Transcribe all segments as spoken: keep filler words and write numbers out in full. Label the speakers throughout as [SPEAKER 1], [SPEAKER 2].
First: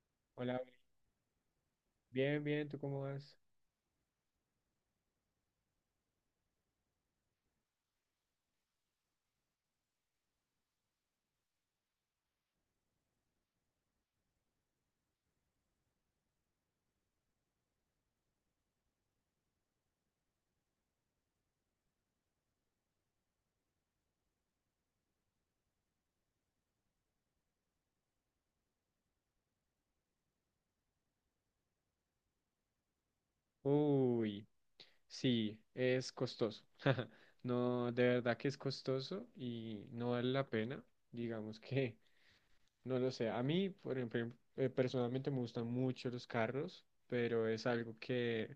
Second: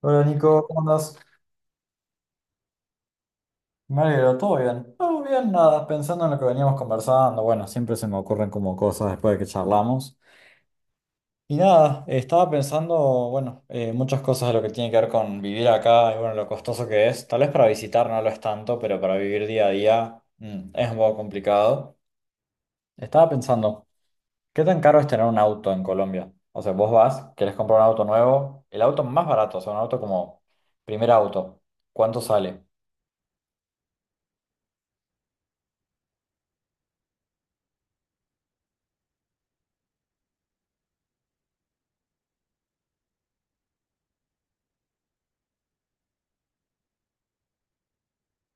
[SPEAKER 1] Hola
[SPEAKER 2] Hola,
[SPEAKER 1] Nico, ¿cómo andas?
[SPEAKER 2] bien, bien, ¿tú cómo vas?
[SPEAKER 1] Me alegro, ¿todo bien? Todo bien, nada, pensando en lo que veníamos conversando, bueno, siempre se me ocurren como cosas después de que charlamos. Y nada, estaba pensando, bueno, eh, muchas cosas de lo que tiene que ver con vivir acá y bueno, lo costoso que es. Tal vez para visitar no lo es tanto, pero para vivir día a día mm, es un poco complicado. Estaba pensando, ¿qué tan caro es tener un auto en Colombia? O sea, vos vas, querés comprar un auto nuevo, el auto más barato, o sea, un auto como primer auto, ¿cuánto sale?
[SPEAKER 2] Uy, sí, es costoso. No, de verdad que es costoso y no vale la pena. Digamos que, no lo sé. A mí, por ejemplo, eh, personalmente me gustan mucho los carros, pero es algo que,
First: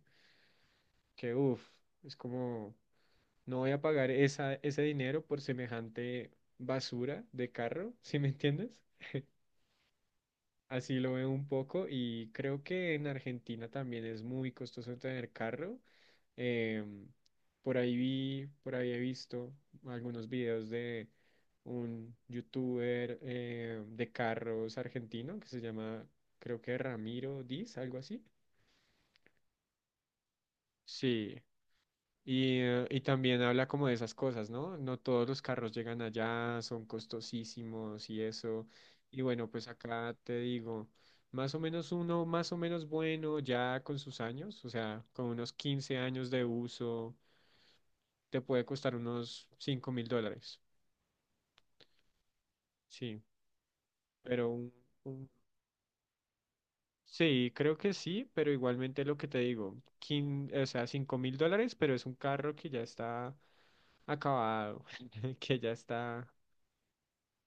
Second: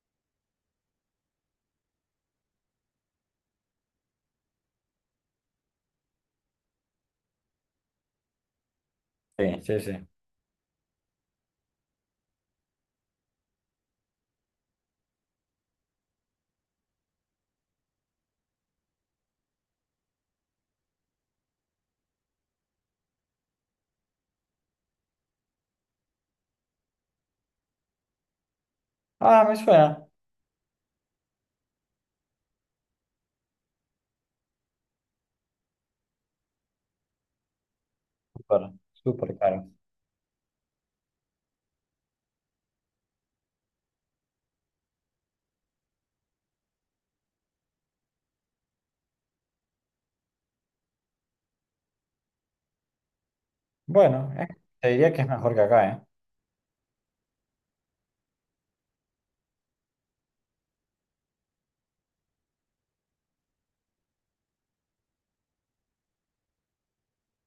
[SPEAKER 2] que uff, es como, no voy a pagar esa, ese dinero por semejante basura de carro. ¿Sí me entiendes?
[SPEAKER 1] Sí, sí, sí.
[SPEAKER 2] Así lo veo un poco, y creo que en Argentina también es muy costoso tener carro. Em, por ahí vi, por ahí he visto algunos videos de un youtuber, eh, de carros argentino que se llama, creo que, Ramiro Diz, algo así.
[SPEAKER 1] Ah, me suena.
[SPEAKER 2] Sí. Y, eh, y también habla como de esas cosas, ¿no? No todos los carros llegan allá, son costosísimos y
[SPEAKER 1] Súper,
[SPEAKER 2] eso. Y
[SPEAKER 1] súper
[SPEAKER 2] bueno,
[SPEAKER 1] caro.
[SPEAKER 2] pues acá te digo, más o menos uno, más o menos, bueno, ya con sus años, o sea, con unos quince años de uso, te puede costar unos cinco mil dólares. Sí,
[SPEAKER 1] Bueno, eh,
[SPEAKER 2] pero un,
[SPEAKER 1] te diría que es
[SPEAKER 2] un-
[SPEAKER 1] mejor que acá, ¿eh?
[SPEAKER 2] sí, creo que sí, pero igualmente lo que te digo, quin- o sea, cinco mil dólares, pero es un carro que ya está acabado, que ya está...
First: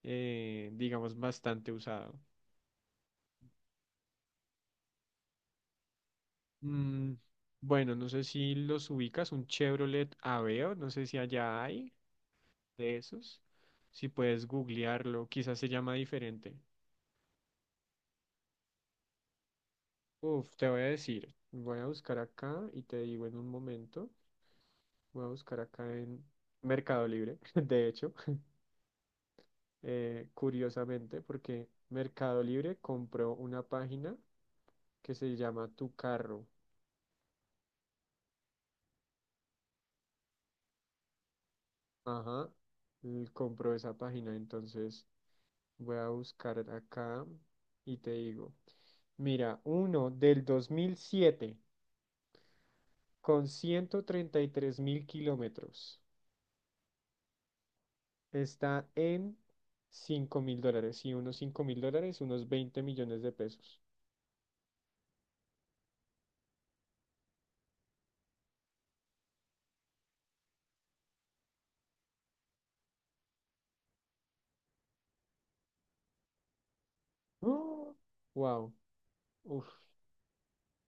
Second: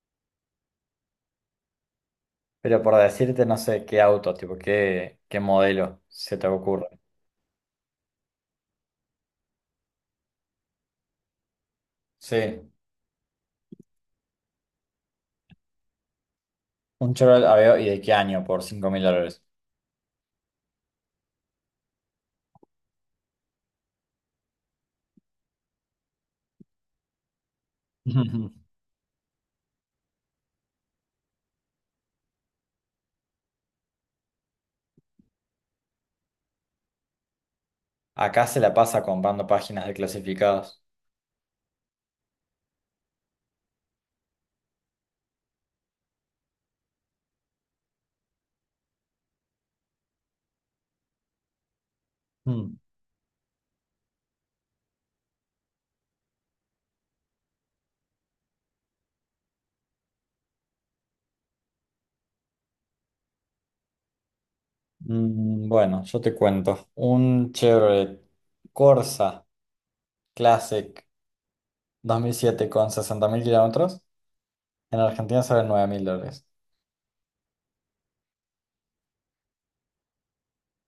[SPEAKER 2] eh, digamos, bastante usado.
[SPEAKER 1] Pero por decirte, no sé qué auto, tipo, qué, qué modelo se te ocurre.
[SPEAKER 2] Mm, bueno, no sé si los ubicas, un Chevrolet Aveo, no sé si allá hay
[SPEAKER 1] Sí,
[SPEAKER 2] de esos. Si puedes googlearlo, quizás se llama diferente.
[SPEAKER 1] un Chevrolet Aveo y de qué año por cinco mil dólares.
[SPEAKER 2] Uf, te voy a decir, voy a buscar acá y te digo en un momento, voy a buscar acá en Mercado Libre, de hecho. Eh, curiosamente, porque Mercado Libre compró una página que se llama Tu Carro.
[SPEAKER 1] Acá se la pasa comprando páginas de clasificados.
[SPEAKER 2] Ajá, l- compró esa página, entonces... Voy a buscar acá y te digo. Mira, uno del dos mil siete
[SPEAKER 1] Mm.
[SPEAKER 2] con ciento treinta y tres mil kilómetros. Está en cinco mil dólares. Y unos cinco mil dólares, unos veinte millones de pesos.
[SPEAKER 1] Mm, bueno, yo te cuento. Un Chevrolet Corsa Classic dos mil siete con sesenta mil kilómetros, en Argentina sale nueve mil dólares.
[SPEAKER 2] ¡Oh! Wow. Uf.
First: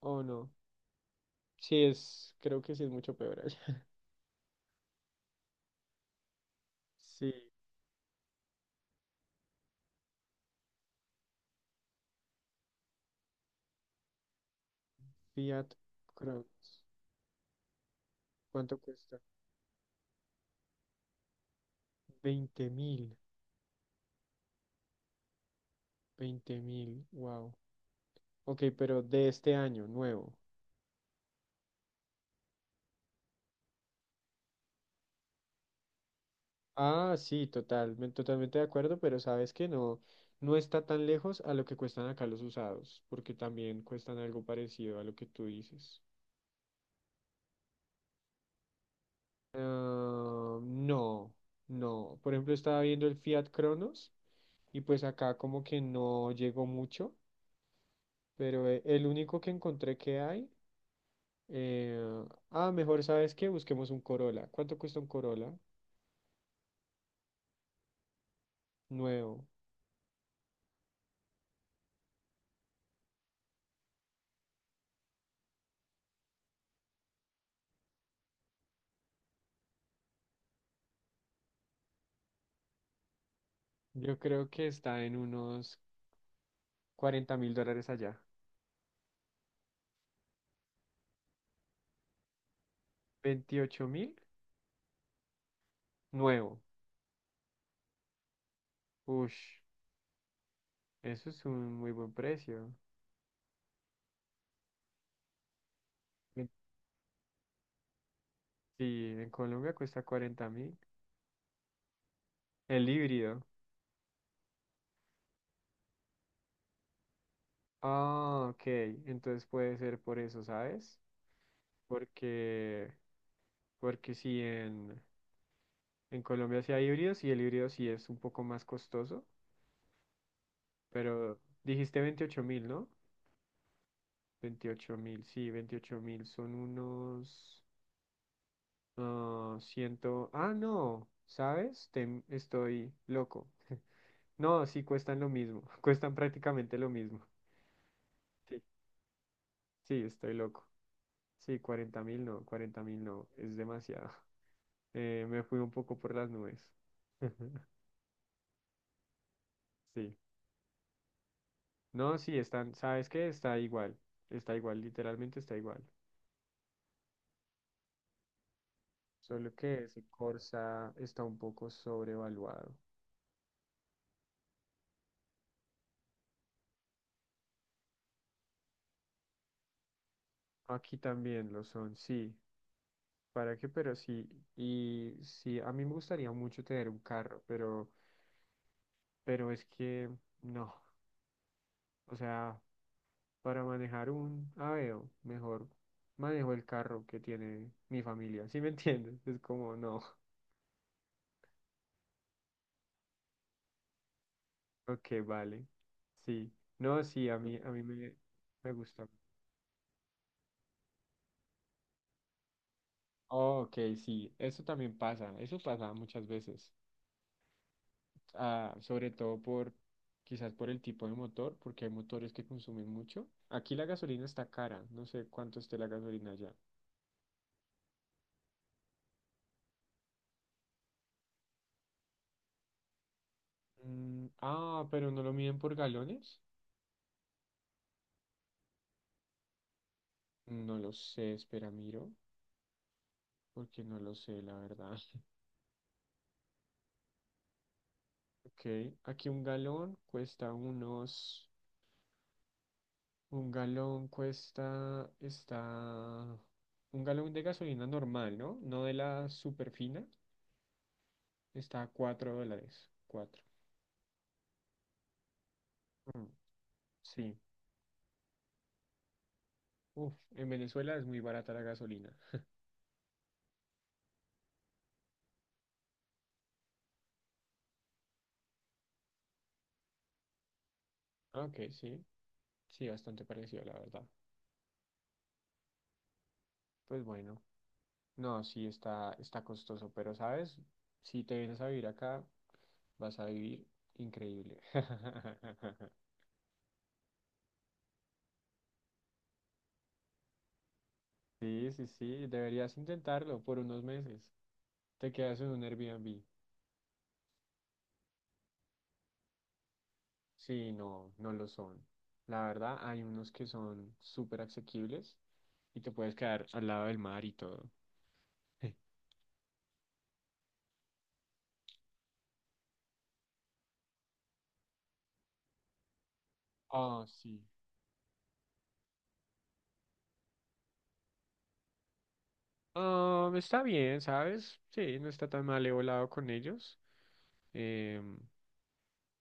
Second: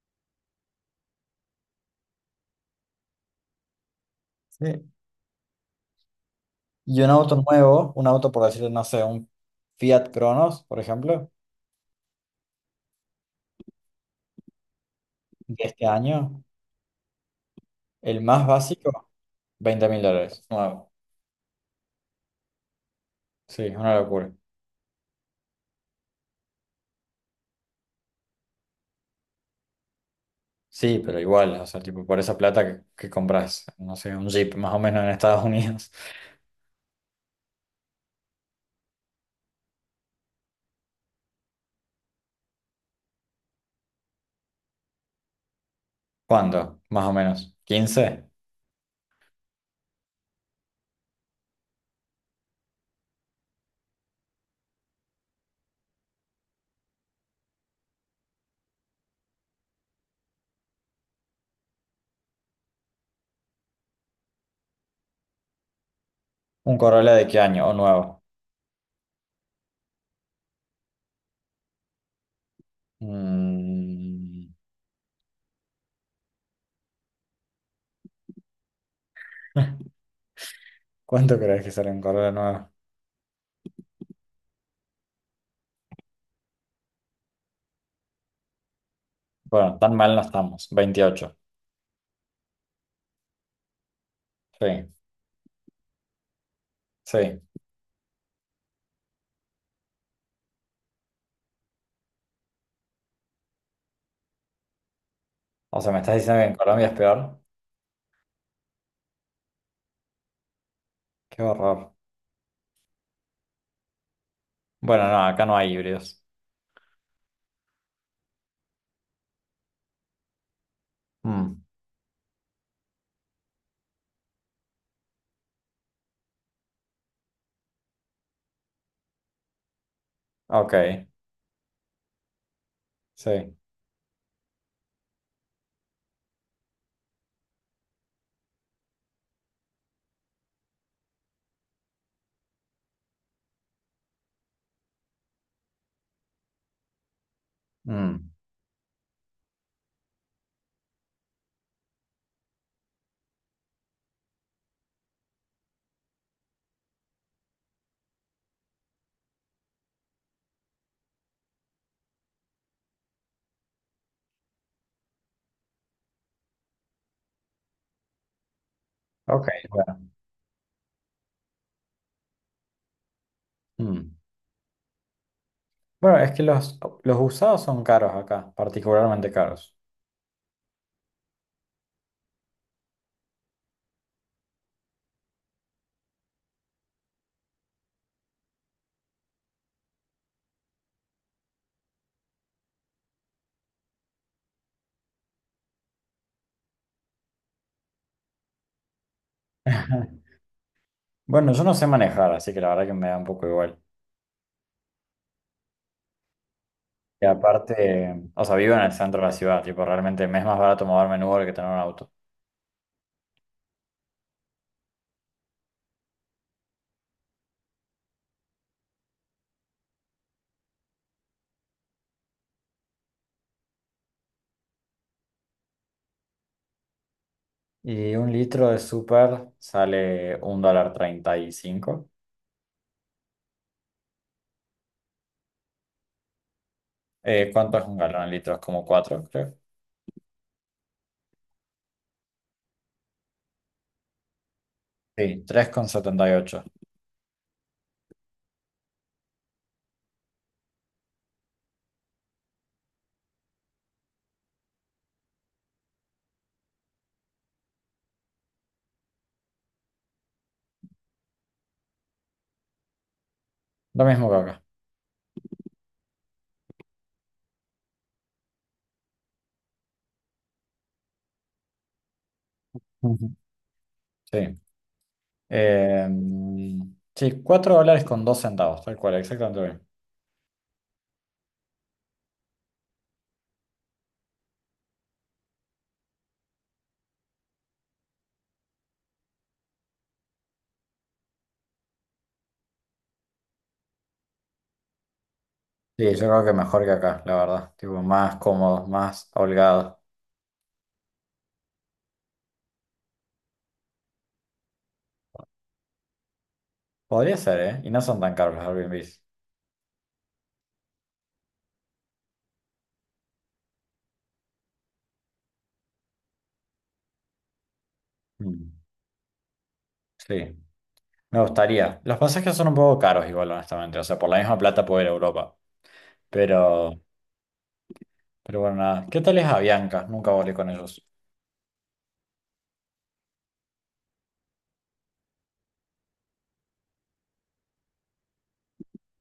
[SPEAKER 2] Oh, no. Sí, es. Creo que sí es mucho peor allá.
[SPEAKER 1] Sí. Y un
[SPEAKER 2] Sí.
[SPEAKER 1] auto nuevo, un auto por decirlo, no sé, un Fiat Cronos, por ejemplo, de
[SPEAKER 2] Fiat
[SPEAKER 1] este año,
[SPEAKER 2] Cronos.
[SPEAKER 1] el más
[SPEAKER 2] ¿Cuánto
[SPEAKER 1] básico,
[SPEAKER 2] cuesta?
[SPEAKER 1] veinte mil dólares, nuevo.
[SPEAKER 2] Veinte mil.
[SPEAKER 1] Sí, es una locura.
[SPEAKER 2] Veinte mil. Wow. Ok, pero de este año, nuevo.
[SPEAKER 1] Sí, pero igual, o sea, tipo, por esa plata que, que compras, no sé, un Jeep más o menos en Estados Unidos.
[SPEAKER 2] Ah, sí, totalmente, totalmente de acuerdo, pero sabes que no, no está tan lejos a lo que cuestan acá los usados, porque también cuestan algo parecido a lo que tú dices.
[SPEAKER 1] ¿Cuánto? Más o menos. Quince.
[SPEAKER 2] Ah, no, no. Por ejemplo, estaba viendo el Fiat Cronos y pues acá como que no llegó mucho, pero eh, el único que encontré que hay, eh, ah, mejor sabes que busquemos un Corolla. ¿Cuánto cuesta un Corolla
[SPEAKER 1] ¿Un Corolla de qué año? ¿O nuevo?
[SPEAKER 2] nuevo?
[SPEAKER 1] Mm, ¿Cuánto crees que sale un Corolla nuevo?
[SPEAKER 2] Yo creo que está en unos cuarenta mil dólares allá.
[SPEAKER 1] Bueno, tan mal no estamos, veintiocho.
[SPEAKER 2] ¿Veintiocho mil?
[SPEAKER 1] Sí,
[SPEAKER 2] Nuevo.
[SPEAKER 1] sí.
[SPEAKER 2] Ush, eso es un muy buen precio.
[SPEAKER 1] O sea, ¿me estás diciendo que
[SPEAKER 2] Sí.
[SPEAKER 1] en Colombia es peor?
[SPEAKER 2] Sí, en Colombia cuesta cuarenta mil.
[SPEAKER 1] Qué horror.
[SPEAKER 2] El híbrido.
[SPEAKER 1] Bueno, no, acá no hay híbridos.
[SPEAKER 2] Ah, ok. Entonces puede ser por eso, ¿sabes?
[SPEAKER 1] Mm,
[SPEAKER 2] Porque, porque sí, en, en Colombia sí hay híbridos y el híbrido sí es un poco más costoso.
[SPEAKER 1] ok,
[SPEAKER 2] Pero dijiste veintiocho mil, ¿no?
[SPEAKER 1] sí.
[SPEAKER 2] Veintiocho mil, sí, veintiocho mil son unos, ah, ciento... Ah, no, ¿sabes? Te- estoy loco. No, sí cuestan lo mismo, cuestan prácticamente lo mismo.
[SPEAKER 1] Mm,
[SPEAKER 2] Sí, sí, estoy loco. Sí, cuarenta mil no, cuarenta mil no, es demasiado. Eh, me fui un poco por las nubes. Sí, no, sí, están, ¿sabes qué? Está igual, está igual, literalmente está igual.
[SPEAKER 1] ok,
[SPEAKER 2] Solo que ese
[SPEAKER 1] bueno.
[SPEAKER 2] Corsa está un poco sobrevaluado.
[SPEAKER 1] Mm. Bueno, es que los, los usados son caros acá, particularmente caros.
[SPEAKER 2] Aquí también lo son, sí. ¿Para qué? Pero sí, y sí, a mí me gustaría mucho tener un carro, pero, pero es que no, o sea. Para manejar un Aveo, mejor manejo el carro que tiene mi familia. ¿Sí me entiendes? Es como, no.
[SPEAKER 1] Bueno, yo no sé manejar, así que la verdad que me da un poco igual.
[SPEAKER 2] Ok, vale. Sí. No,
[SPEAKER 1] Y
[SPEAKER 2] sí, a mí, a mí me,
[SPEAKER 1] aparte, o sea,
[SPEAKER 2] me
[SPEAKER 1] vivo en el
[SPEAKER 2] gusta.
[SPEAKER 1] centro de la ciudad, tipo, realmente me es más barato moverme en Uber que tener un auto.
[SPEAKER 2] Oh, ok, sí. Eso también pasa. Eso pasa muchas veces. Ah, sobre todo por, quizás por el tipo de motor, porque hay motores que consumen mucho. Aquí la gasolina está cara. No sé cuánto esté la gasolina allá.
[SPEAKER 1] Y un litro de súper sale un dólar treinta y cinco.
[SPEAKER 2] Mm, ah, pero no lo miden por galones.
[SPEAKER 1] Eh, ¿cuánto es un galón de litros? Como cuatro, creo.
[SPEAKER 2] No lo sé, espera, miro, porque no lo sé, la verdad.
[SPEAKER 1] Sí, tres con setenta y ocho.
[SPEAKER 2] Ok, aquí un galón cuesta unos, un galón cuesta, está, un galón de gasolina normal, ¿no? No de la super fina, está a cuatro dólares, cuatro.
[SPEAKER 1] Lo mismo que acá.
[SPEAKER 2] Mm, sí. Uf, en Venezuela es muy barata la gasolina.
[SPEAKER 1] Ujú. Sí. Eh, sí, cuatro dólares con dos centavos, tal cual, exactamente lo mismo.
[SPEAKER 2] Ah, ok, sí, sí, bastante parecido, la verdad. Pues bueno, no, sí está, está costoso, pero sabes, si te vienes a vivir acá, vas a vivir increíble.
[SPEAKER 1] Sí, yo creo que mejor que acá, la verdad. Tipo, más cómodos, más holgados.
[SPEAKER 2] Sí, sí, sí, deberías intentarlo por unos meses. Te quedas en un Airbnb.
[SPEAKER 1] Podría ser, ¿eh? Y no son tan caros los Airbnbs.
[SPEAKER 2] Sí, no, no lo son. La verdad, hay unos que son súper asequibles y te puedes quedar al lado del mar y todo.
[SPEAKER 1] Mm, sí, me gustaría. Los pasajes son un poco caros igual, honestamente. O sea, por la misma plata puedo ir a Europa. Pero,
[SPEAKER 2] Ah, sí.
[SPEAKER 1] pero bueno, nada. ¿Qué tal es Avianca? Nunca volé con ellos.
[SPEAKER 2] Ah, está bien, ¿sabes? Sí, no está tan mal, he volado con ellos. Em,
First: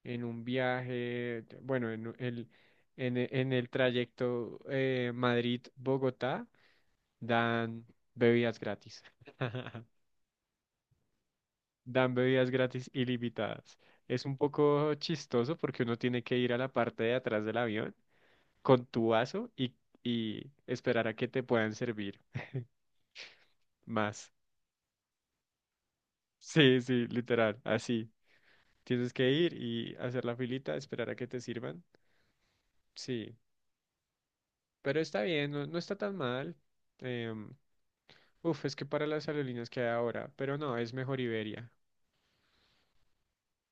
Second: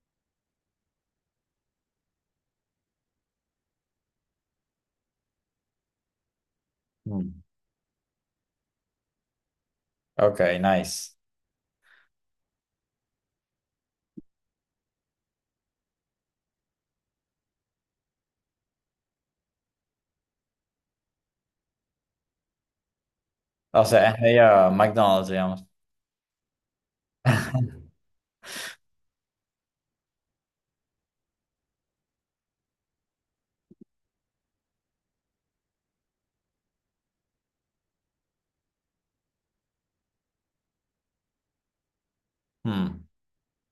[SPEAKER 2] en un viaje, t- bueno, en u- el, en, e- en el trayecto, eh, Madrid-Bogotá,
[SPEAKER 1] Mm,
[SPEAKER 2] dan bebidas gratis.
[SPEAKER 1] ok, nice.
[SPEAKER 2] Dan bebidas gratis ilimitadas. Es un poco chistoso porque uno tiene que ir a la parte de atrás del avión con tu vaso, y, y esperar a que te puedan servir
[SPEAKER 1] O sea, es
[SPEAKER 2] más.
[SPEAKER 1] medio McDonald's, digamos.
[SPEAKER 2] Sí, sí, literal, así. Tienes que ir y hacer la filita, esperar a que te sirvan. Sí, pero está bien, no, no está tan mal. Em, Uf, es que para las aerolíneas que hay ahora, pero no, es mejor Iberia,
[SPEAKER 1] Mm.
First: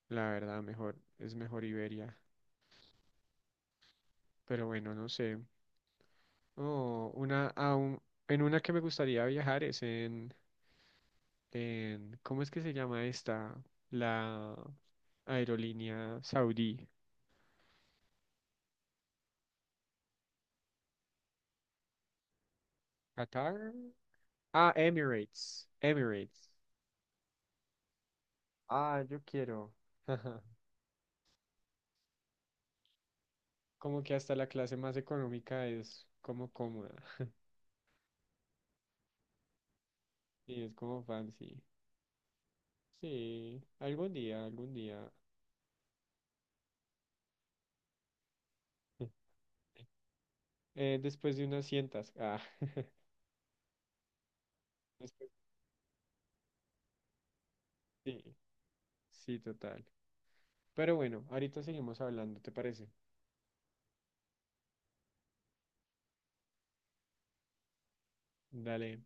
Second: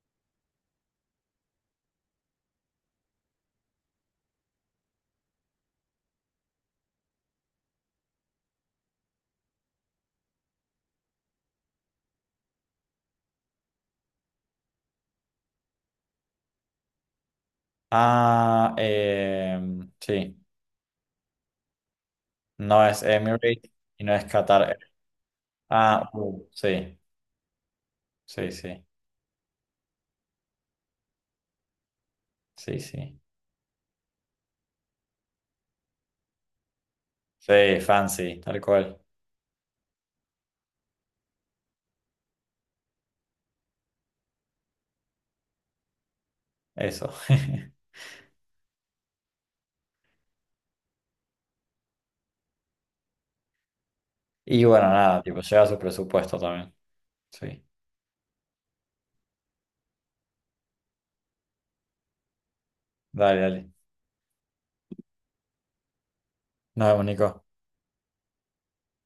[SPEAKER 2] la verdad, mejor, es mejor Iberia. Pero bueno, no sé. Oh, una, a un- en una que me gustaría viajar es en, en, ¿cómo es que se llama esta? La aerolínea saudí.
[SPEAKER 1] Ah, eh, sí. No es Emirates
[SPEAKER 2] ¿Qatar?
[SPEAKER 1] y no es Qatar.
[SPEAKER 2] Ah,
[SPEAKER 1] Air.
[SPEAKER 2] Emirates.
[SPEAKER 1] Ah, uh,
[SPEAKER 2] Emirates.
[SPEAKER 1] sí, sí, sí,
[SPEAKER 2] Ah, yo quiero. Ajá.
[SPEAKER 1] sí, sí.
[SPEAKER 2] Como que hasta la clase más económica es como cómoda.
[SPEAKER 1] Sí, fancy, tal cual.
[SPEAKER 2] Y es como fancy. Sí, algún día, algún día.
[SPEAKER 1] Eso.
[SPEAKER 2] Eh, después de unas cientas. Ah,
[SPEAKER 1] Y bueno, nada,
[SPEAKER 2] después-
[SPEAKER 1] tipo, lleva su presupuesto también. Sí.
[SPEAKER 2] sí, sí, total. Pero bueno, ahorita seguimos hablando, ¿te parece?
[SPEAKER 1] Dale, dale. Nos vemos, Nico.
[SPEAKER 2] Dale.